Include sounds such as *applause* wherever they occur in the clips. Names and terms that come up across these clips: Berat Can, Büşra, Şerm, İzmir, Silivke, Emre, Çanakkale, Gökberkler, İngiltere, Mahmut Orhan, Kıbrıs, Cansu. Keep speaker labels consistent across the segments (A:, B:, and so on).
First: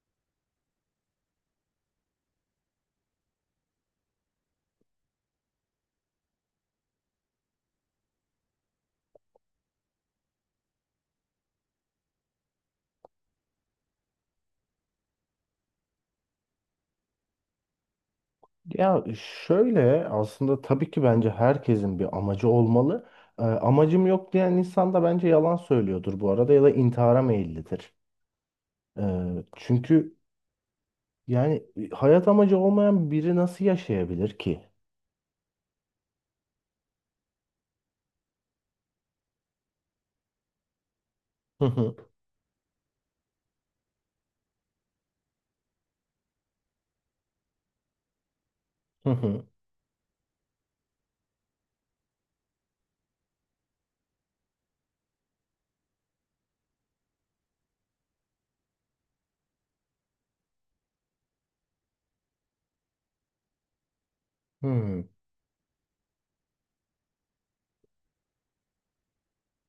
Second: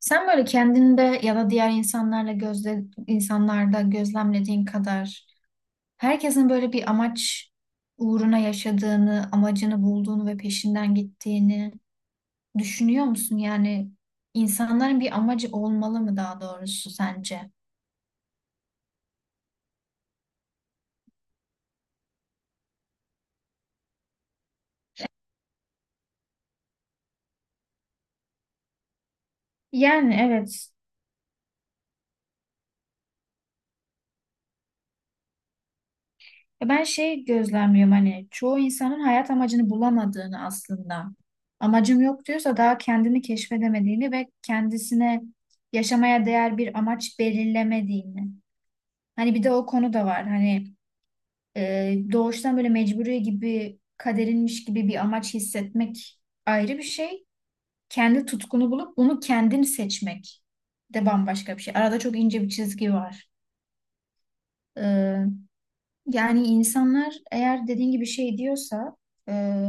A: Sen böyle kendinde ya da diğer insanlarla insanlarda gözlemlediğin kadar herkesin böyle bir amaç uğruna yaşadığını, amacını bulduğunu ve peşinden gittiğini düşünüyor musun? Yani insanların bir amacı olmalı mı daha doğrusu sence?
B: Ya şöyle aslında tabii ki bence herkesin bir amacı olmalı. Amacım yok diyen insan da bence yalan söylüyordur bu arada ya da intihara meyillidir. Ee,
A: Yani
B: çünkü
A: evet.
B: yani hayat amacı olmayan biri nasıl yaşayabilir ki?
A: Ben gözlemliyorum hani çoğu insanın hayat amacını bulamadığını aslında.
B: Hı hı,
A: Amacım yok diyorsa daha kendini keşfedemediğini ve kendisine yaşamaya değer bir amaç belirlemediğini.
B: hı
A: Hani bir
B: hı,
A: de o konu da var. Hani doğuştan böyle mecburi gibi kaderinmiş gibi bir amaç hissetmek ayrı bir şey. Kendi tutkunu bulup bunu kendin seçmek de bambaşka bir şey. Arada çok ince bir çizgi var.
B: hı hı,
A: E, Yani insanlar eğer dediğin gibi diyorsa e,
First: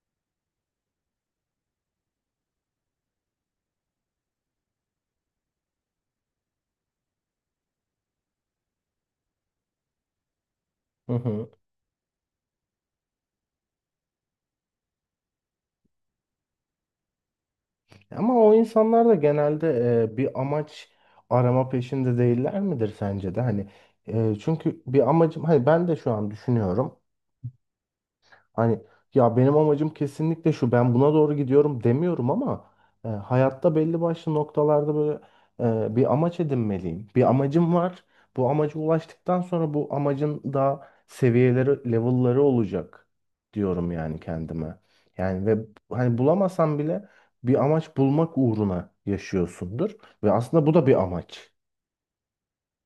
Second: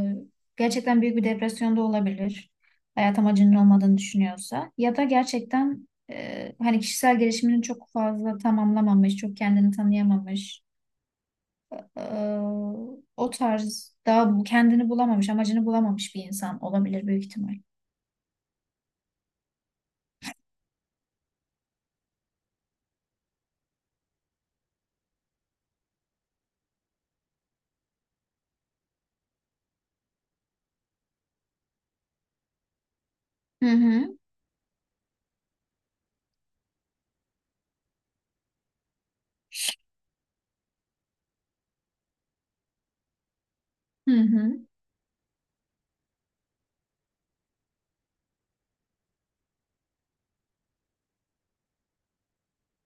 A: gerçekten büyük bir depresyonda olabilir. Hayat amacının olmadığını düşünüyorsa ya da gerçekten hani kişisel gelişimini çok fazla tamamlamamış, çok kendini tanıyamamış.
B: hı hı.
A: Ee, O tarz daha kendini bulamamış, amacını bulamamış bir insan olabilir büyük ihtimal.
B: Ama o insanlar da genelde bir amaç arama peşinde değiller midir sence de? Hani çünkü bir amacım hani ben de şu an düşünüyorum. Hani ya benim amacım kesinlikle şu, ben buna doğru gidiyorum demiyorum ama
A: Hı
B: hayatta belli
A: hı.
B: başlı noktalarda böyle bir amaç edinmeliyim. Bir amacım var. Bu amaca ulaştıktan sonra bu amacın daha seviyeleri, level'ları olacak diyorum
A: Hı
B: yani
A: hı.
B: kendime. Yani ve hani bulamasan bile bir amaç bulmak uğruna yaşıyorsundur ve aslında bu da bir amaç.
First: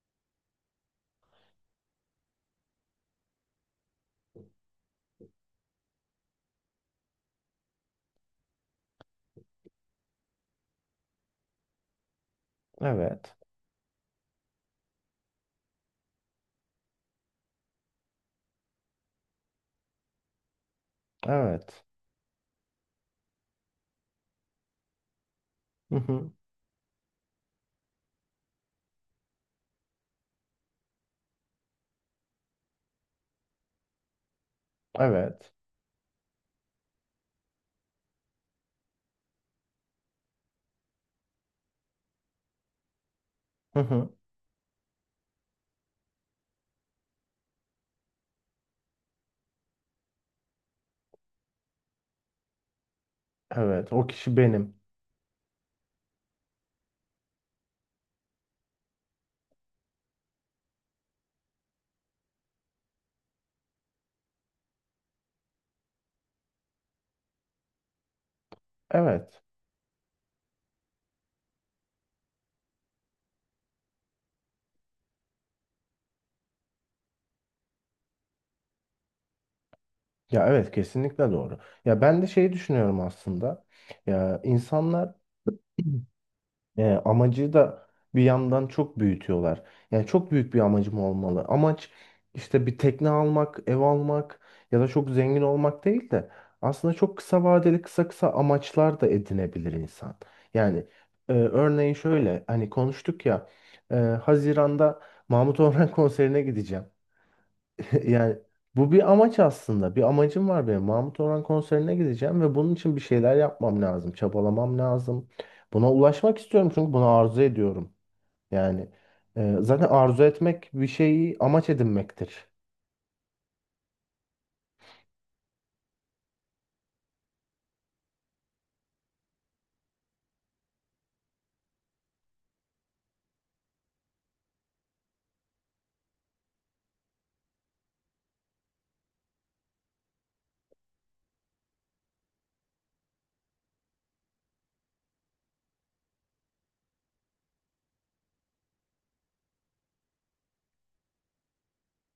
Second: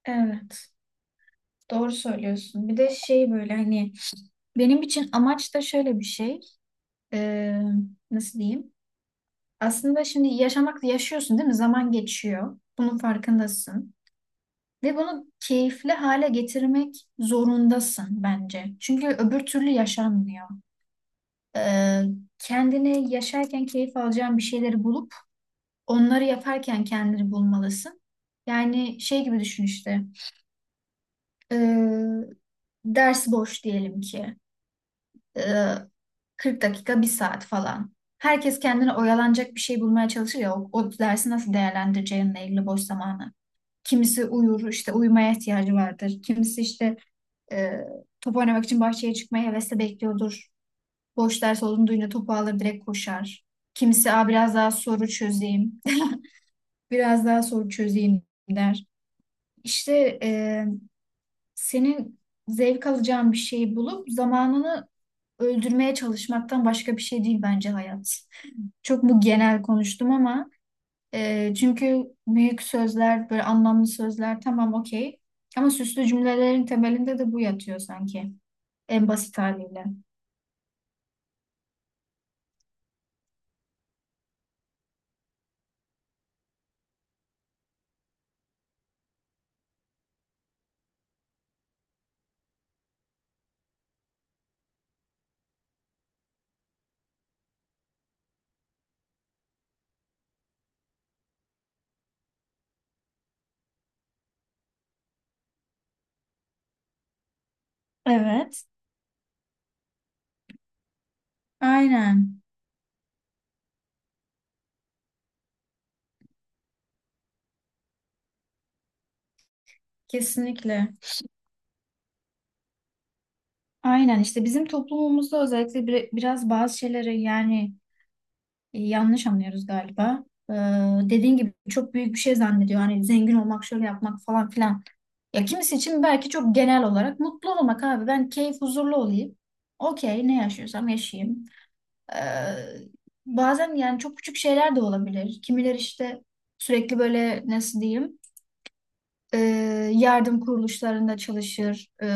A: Evet. Doğru söylüyorsun. Bir de böyle hani benim için amaç da şöyle bir şey. Ee, Nasıl diyeyim? Aslında şimdi yaşıyorsun değil mi? Zaman geçiyor. Bunun
B: Evet.
A: farkındasın. Ve bunu keyifli hale getirmek zorundasın bence. Çünkü öbür türlü yaşanmıyor.
B: Evet.
A: Ee, Kendini yaşarken keyif alacağın bir şeyleri bulup
B: Hı
A: onları
B: hı.
A: yaparken kendini bulmalısın. Yani gibi düşün işte. e, Ders boş diyelim ki. e,
B: Evet.
A: 40 dakika, bir saat falan. Herkes kendine oyalanacak bir şey bulmaya çalışır ya. O dersi nasıl değerlendireceğinle ilgili boş zamanı.
B: Hı hı.
A: Kimisi uyur, işte uyumaya ihtiyacı vardır. Kimisi işte e, top oynamak için bahçeye çıkmaya hevesle bekliyordur. Boş ders olduğunu duyunca topu alır direkt koşar.
B: Evet. O
A: Kimisi aa,
B: kişi
A: biraz daha
B: benim.
A: soru çözeyim, *laughs* biraz daha soru çözeyim der. İşte senin zevk alacağın bir şeyi bulup zamanını öldürmeye çalışmaktan başka bir şey değil bence hayat. Çok mu
B: Evet.
A: genel konuştum? Ama çünkü büyük sözler, böyle anlamlı sözler, tamam, okey. Ama süslü cümlelerin temelinde de bu yatıyor sanki, en basit haliyle.
B: Ya evet, kesinlikle doğru. Ya ben de şeyi düşünüyorum aslında. Ya insanlar *clears throat* amacı da bir yandan çok büyütüyorlar. Yani çok büyük bir amacım olmalı. Amaç işte bir tekne almak, ev almak ya da çok zengin olmak değil de aslında çok kısa vadeli kısa kısa amaçlar da edinebilir insan. Yani örneğin şöyle hani konuştuk ya, Haziran'da Mahmut Orhan *laughs* konserine gideceğim. *laughs* Yani
A: Evet.
B: bu bir amaç aslında. Bir amacım var benim. Mahmut Orhan konserine gideceğim
A: Aynen.
B: ve bunun için bir şeyler yapmam lazım. Çabalamam lazım. Buna ulaşmak istiyorum çünkü bunu arzu ediyorum. Yani zaten arzu etmek bir
A: Kesinlikle.
B: şeyi amaç edinmektir.
A: Aynen işte bizim toplumumuzda özellikle biraz bazı şeyleri yani yanlış anlıyoruz galiba. Ee, Dediğin gibi çok büyük bir şey zannediyor. Hani zengin olmak, şöyle yapmak falan filan. Ya kimisi için belki çok genel olarak mutlu olmak abi. Ben keyif huzurlu olayım. Okey, ne yaşıyorsam yaşayayım. Ee, Bazen yani çok küçük şeyler de olabilir. Kimiler işte sürekli böyle nasıl diyeyim, e, yardım kuruluşlarında çalışır. E,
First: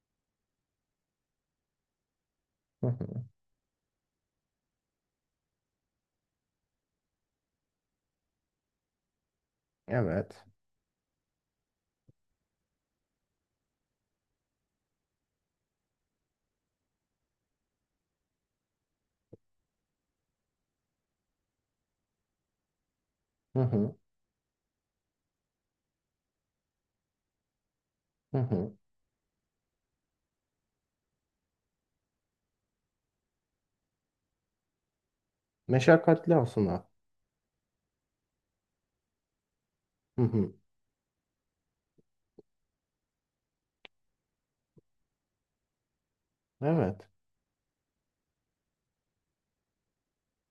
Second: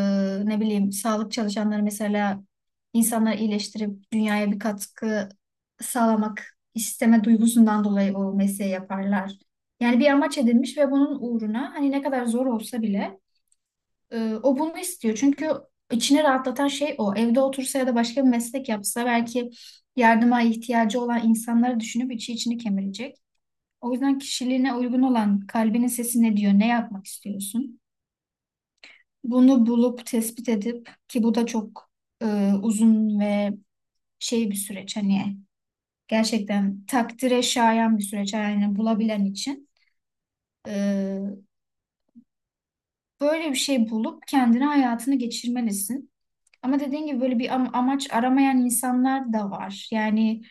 A: ne bileyim sağlık çalışanları mesela
B: Hı hı.
A: insanları iyileştirip dünyaya bir katkı sağlamak isteme duygusundan dolayı o mesleği yaparlar. Yani bir amaç
B: Evet.
A: edinmiş ve bunun uğruna hani ne kadar zor olsa bile o bunu istiyor. Çünkü içini rahatlatan şey o. Evde otursa ya da başka bir meslek yapsa belki yardıma ihtiyacı olan insanları düşünüp içi içini kemirecek.
B: Hı
A: O
B: hı.
A: yüzden kişiliğine uygun olan, kalbinin sesi ne diyor, ne yapmak istiyorsun?
B: Hı hı.
A: Bunu bulup tespit edip, ki bu da çok e, uzun ve bir süreç, hani
B: Meşakkatli
A: gerçekten
B: aslında.
A: takdire şayan bir süreç yani bulabilen için.
B: Hı hı.
A: E, Böyle bir şey bulup kendine hayatını geçirmelisin. Ama
B: Evet.
A: dediğin gibi böyle bir amaç aramayan insanlar da var. Yani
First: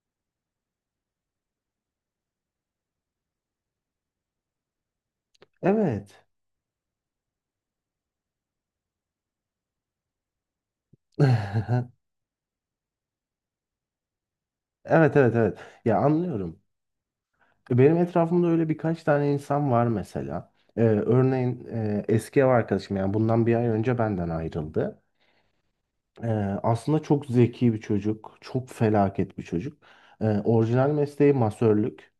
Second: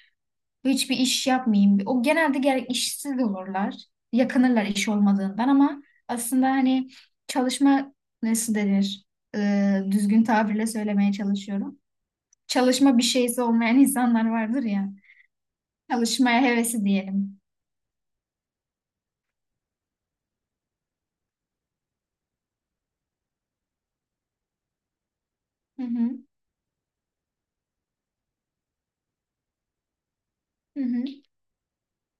A: hiçbir iş yapmayayım. O genelde gerek işsiz olurlar. Yakınırlar iş olmadığından ama
B: Evet.
A: aslında hani çalışma, nasıl denir? E, düzgün tabirle söylemeye çalışıyorum,
B: *laughs*
A: çalışma bir şeysi olmayan insanlar vardır ya.
B: Evet, evet, evet. Ya
A: Çalışmaya
B: anlıyorum.
A: hevesi diyelim.
B: Benim etrafımda öyle birkaç tane insan var mesela. Örneğin eski ev arkadaşım yani bundan bir ay önce benden ayrıldı.
A: Hı hı.
B: Ee, Aslında çok zeki bir çocuk, çok felaket bir çocuk.
A: Hı
B: Orijinal
A: hı.
B: mesleği masörlük.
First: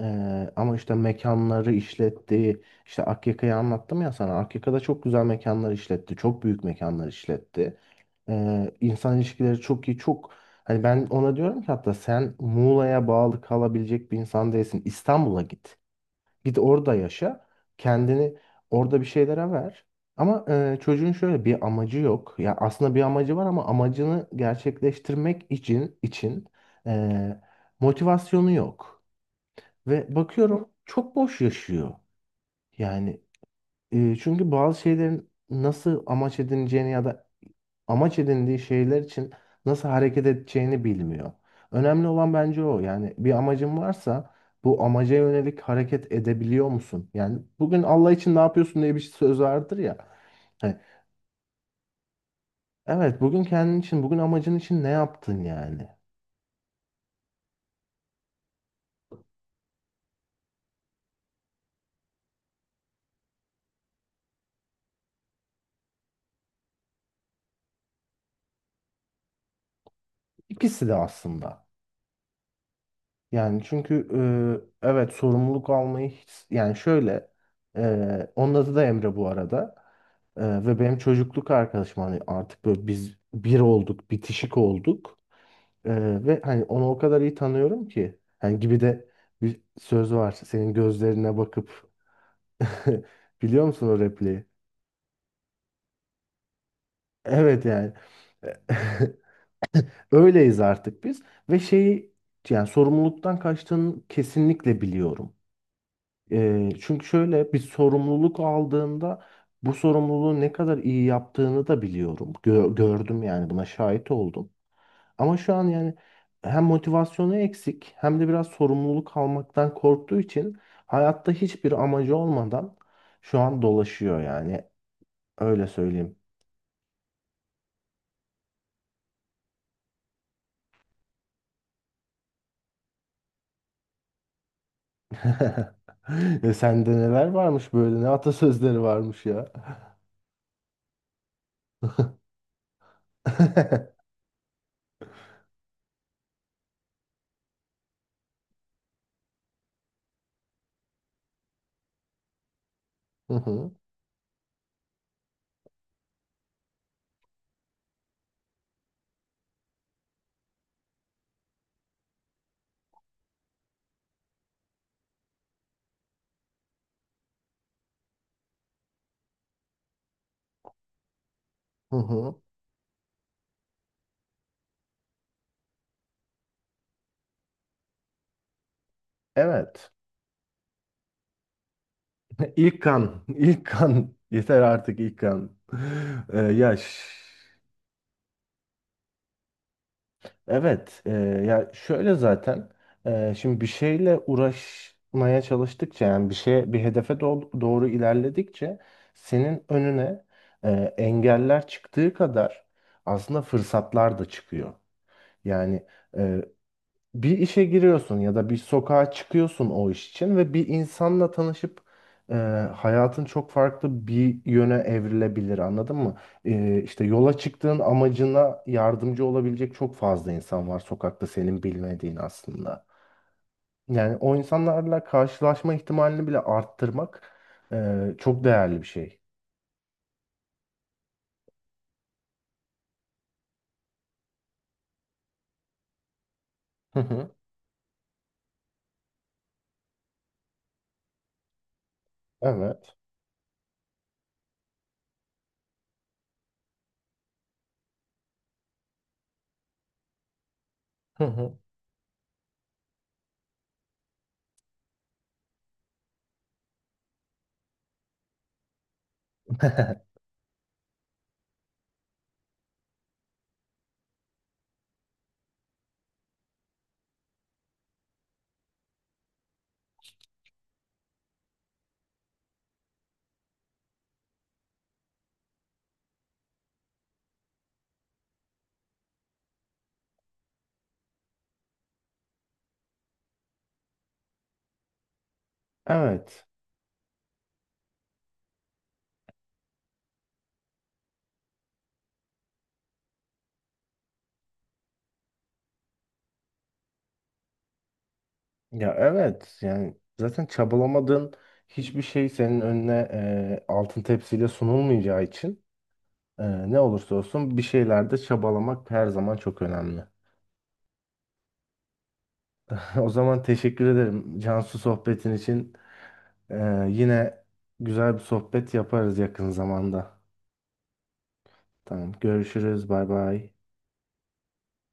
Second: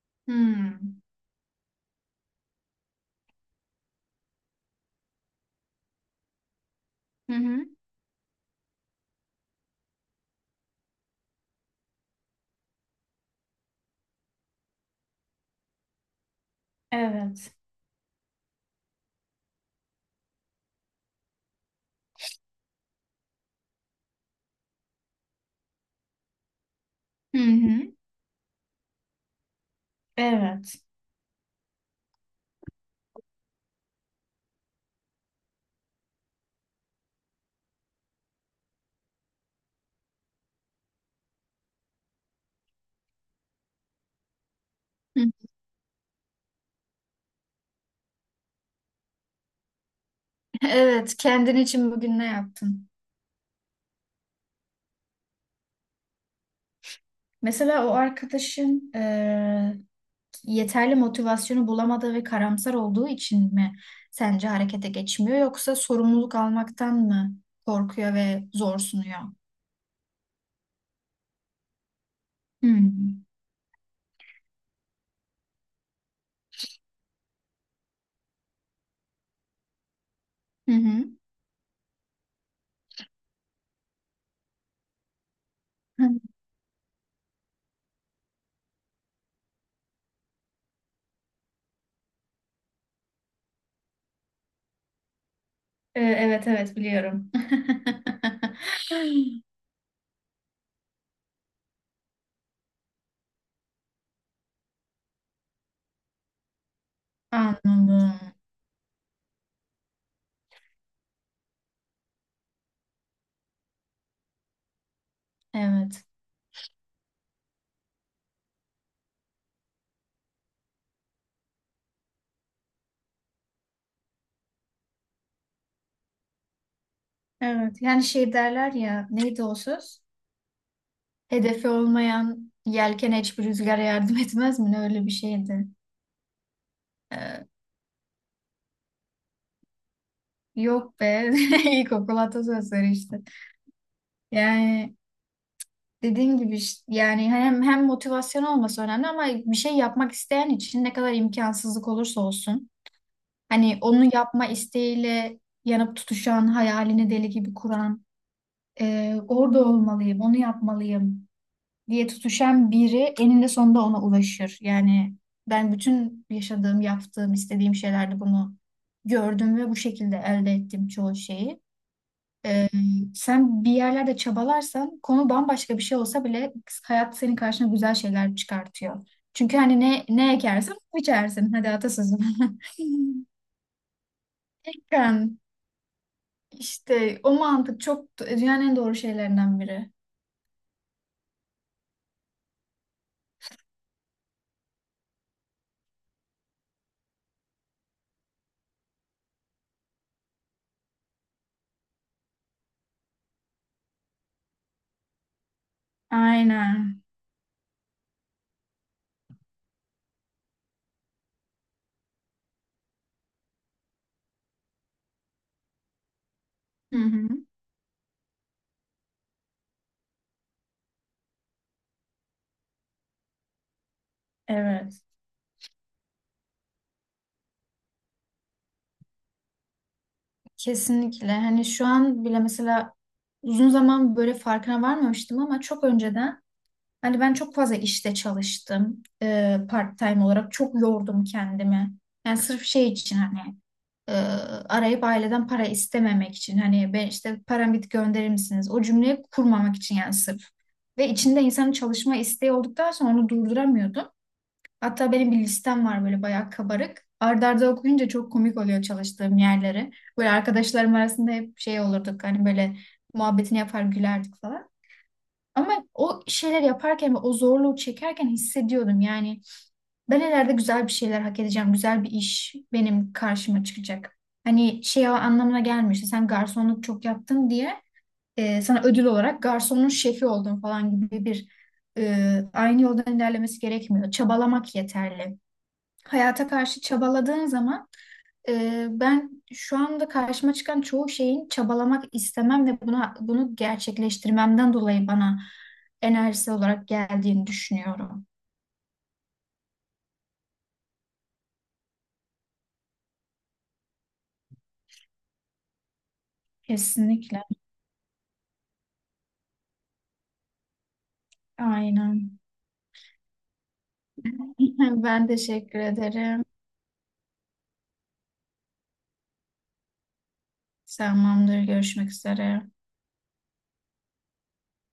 B: Ama işte
A: Hmm.
B: mekanları işletti. İşte Akyaka'yı anlattım ya sana. Akyaka'da çok güzel mekanlar işletti. Çok büyük mekanlar
A: Hı hı.
B: işletti. İnsan ilişkileri çok iyi, çok. Hani ben ona diyorum ki hatta sen Muğla'ya bağlı kalabilecek bir insan değilsin. İstanbul'a git. Git orada yaşa.
A: Evet.
B: Kendini orada bir şeylere ver. Ama çocuğun şöyle bir amacı yok. Ya aslında bir amacı var ama amacını gerçekleştirmek için
A: Hı
B: e,
A: hı.
B: motivasyonu yok. Ve bakıyorum
A: Evet.
B: çok boş yaşıyor. Yani çünkü bazı şeylerin nasıl amaç edineceğini ya da amaç edindiği şeyler için nasıl hareket edeceğini bilmiyor. Önemli olan bence o. Yani bir amacın varsa bu amaca
A: Hı.
B: yönelik hareket edebiliyor musun? Yani bugün Allah için ne yapıyorsun diye bir şey, söz vardır ya. Hani,
A: Evet. Kendin için bugün ne yaptın?
B: evet, bugün kendin için, bugün amacın için ne yaptın yani?
A: Mesela o arkadaşın yeterli motivasyonu bulamadığı ve karamsar olduğu için mi sence harekete geçmiyor, yoksa sorumluluk almaktan mı korkuyor ve zor sunuyor?
B: İkisi de aslında.
A: Hmm.
B: Yani çünkü evet, sorumluluk almayı hiç, yani şöyle, onun adı da Emre bu arada. Ve benim
A: Hı
B: çocukluk arkadaşım, hani artık böyle biz bir olduk, bitişik olduk. E,
A: hı.
B: Ve hani onu o kadar iyi tanıyorum ki, hani gibi de bir söz var, senin gözlerine bakıp *laughs* biliyor musun o repliği?
A: Evet, evet, biliyorum.
B: Evet yani *laughs* öyleyiz artık biz ve şeyi, yani sorumluluktan kaçtığını kesinlikle biliyorum. Çünkü şöyle bir
A: *laughs* Anladım.
B: sorumluluk aldığında bu sorumluluğu ne kadar iyi yaptığını da biliyorum. Gördüm yani, buna şahit oldum. Ama şu an yani
A: Evet.
B: hem motivasyonu eksik hem de biraz sorumluluk almaktan korktuğu için hayatta hiçbir amacı olmadan şu an dolaşıyor yani. Öyle söyleyeyim.
A: Evet. Yani şey derler ya, neydi o söz? Hedefi olmayan yelken hiçbir rüzgara yardım etmez mi? Ne öyle bir şeydi.
B: *laughs* E, sende neler
A: Ee,
B: varmış böyle, ne atasözleri varmış ya.
A: Yok be. *laughs* İlkokul atasözleri işte.
B: *laughs*
A: Yani dediğim gibi yani hem motivasyon olması önemli ama bir şey yapmak isteyen için ne kadar imkansızlık olursa olsun.
B: Hı hı,
A: Hani onu yapma isteğiyle yanıp tutuşan, hayalini deli gibi kuran, orada olmalıyım, onu yapmalıyım diye tutuşan biri eninde sonunda ona ulaşır. Yani ben bütün yaşadığım, yaptığım, istediğim şeylerde bunu gördüm ve bu şekilde elde ettim çoğu şeyi.
B: hı hı.
A: E, Sen bir yerlerde çabalarsan konu bambaşka bir şey olsa bile hayat senin karşına güzel şeyler çıkartıyor. Çünkü hani
B: Evet.
A: ne ekersen onu biçersin. Hadi atasözüm. *laughs*
B: İlk kan, ilk kan. *laughs* Yeter artık ilk
A: Yani
B: kan. *laughs* Ee, ya ş-
A: işte o mantık çok dünyanın en doğru şeylerinden biri.
B: evet, ya şöyle zaten şimdi bir şeyle uğraşmaya çalıştıkça, yani bir şeye bir hedefe doğru ilerledikçe senin önüne e, engeller çıktığı kadar aslında fırsatlar da çıkıyor. Yani e,
A: Aynen.
B: bir işe giriyorsun ya da bir sokağa çıkıyorsun o iş için ve bir insanla tanışıp e, hayatın çok farklı bir yöne evrilebilir, anladın mı?
A: Hı
B: İşte
A: hı.
B: yola çıktığın amacına yardımcı olabilecek çok fazla insan var sokakta, senin bilmediğin aslında. Yani o
A: Evet,
B: insanlarla karşılaşma ihtimalini bile arttırmak çok değerli bir şey.
A: kesinlikle. Hani şu an bile mesela uzun zaman böyle farkına varmamıştım ama çok önceden
B: Hı
A: hani ben
B: hı.
A: çok fazla işte çalıştım, part-time olarak. Çok yordum kendimi. Yani sırf
B: Evet.
A: için, hani e, arayıp aileden para istememek için. Hani ben işte param bitti, gönderir misiniz? O cümleyi kurmamak için yani sırf. Ve
B: Hı
A: içinde
B: hı.
A: insanın çalışma isteği olduktan sonra onu durduramıyordum. Hatta benim bir listem var böyle bayağı kabarık. Arda arda okuyunca çok komik oluyor çalıştığım yerleri.
B: *laughs*
A: Böyle arkadaşlarım arasında hep olurduk hani böyle muhabbetini yapar gülerdik falan. Ama o şeyler yaparken ve o zorluğu çekerken hissediyordum yani ben ileride güzel bir şeyler hak edeceğim. Güzel bir iş benim karşıma çıkacak. Hani anlamına gelmişti, sen garsonluk çok yaptın diye sana ödül olarak garsonun şefi oldun falan gibi bir aynı yoldan ilerlemesi gerekmiyor. Çabalamak yeterli,
B: Evet.
A: hayata karşı çabaladığın zaman. Ben şu anda karşıma çıkan çoğu şeyin çabalamak istemem ve bunu gerçekleştirmemden dolayı bana enerjisi olarak geldiğini düşünüyorum.
B: Ya evet, yani zaten çabalamadığın hiçbir şey senin önüne altın tepsiyle sunulmayacağı için ne olursa
A: Kesinlikle.
B: olsun bir şeylerde çabalamak her zaman çok önemli.
A: Aynen.
B: *laughs* O zaman teşekkür ederim Cansu,
A: *laughs* Ben
B: sohbetin için.
A: teşekkür ederim.
B: E, Yine güzel bir sohbet yaparız yakın zamanda.
A: Tamamdır. Görüşmek
B: Tamam,
A: üzere.
B: görüşürüz, bay bay.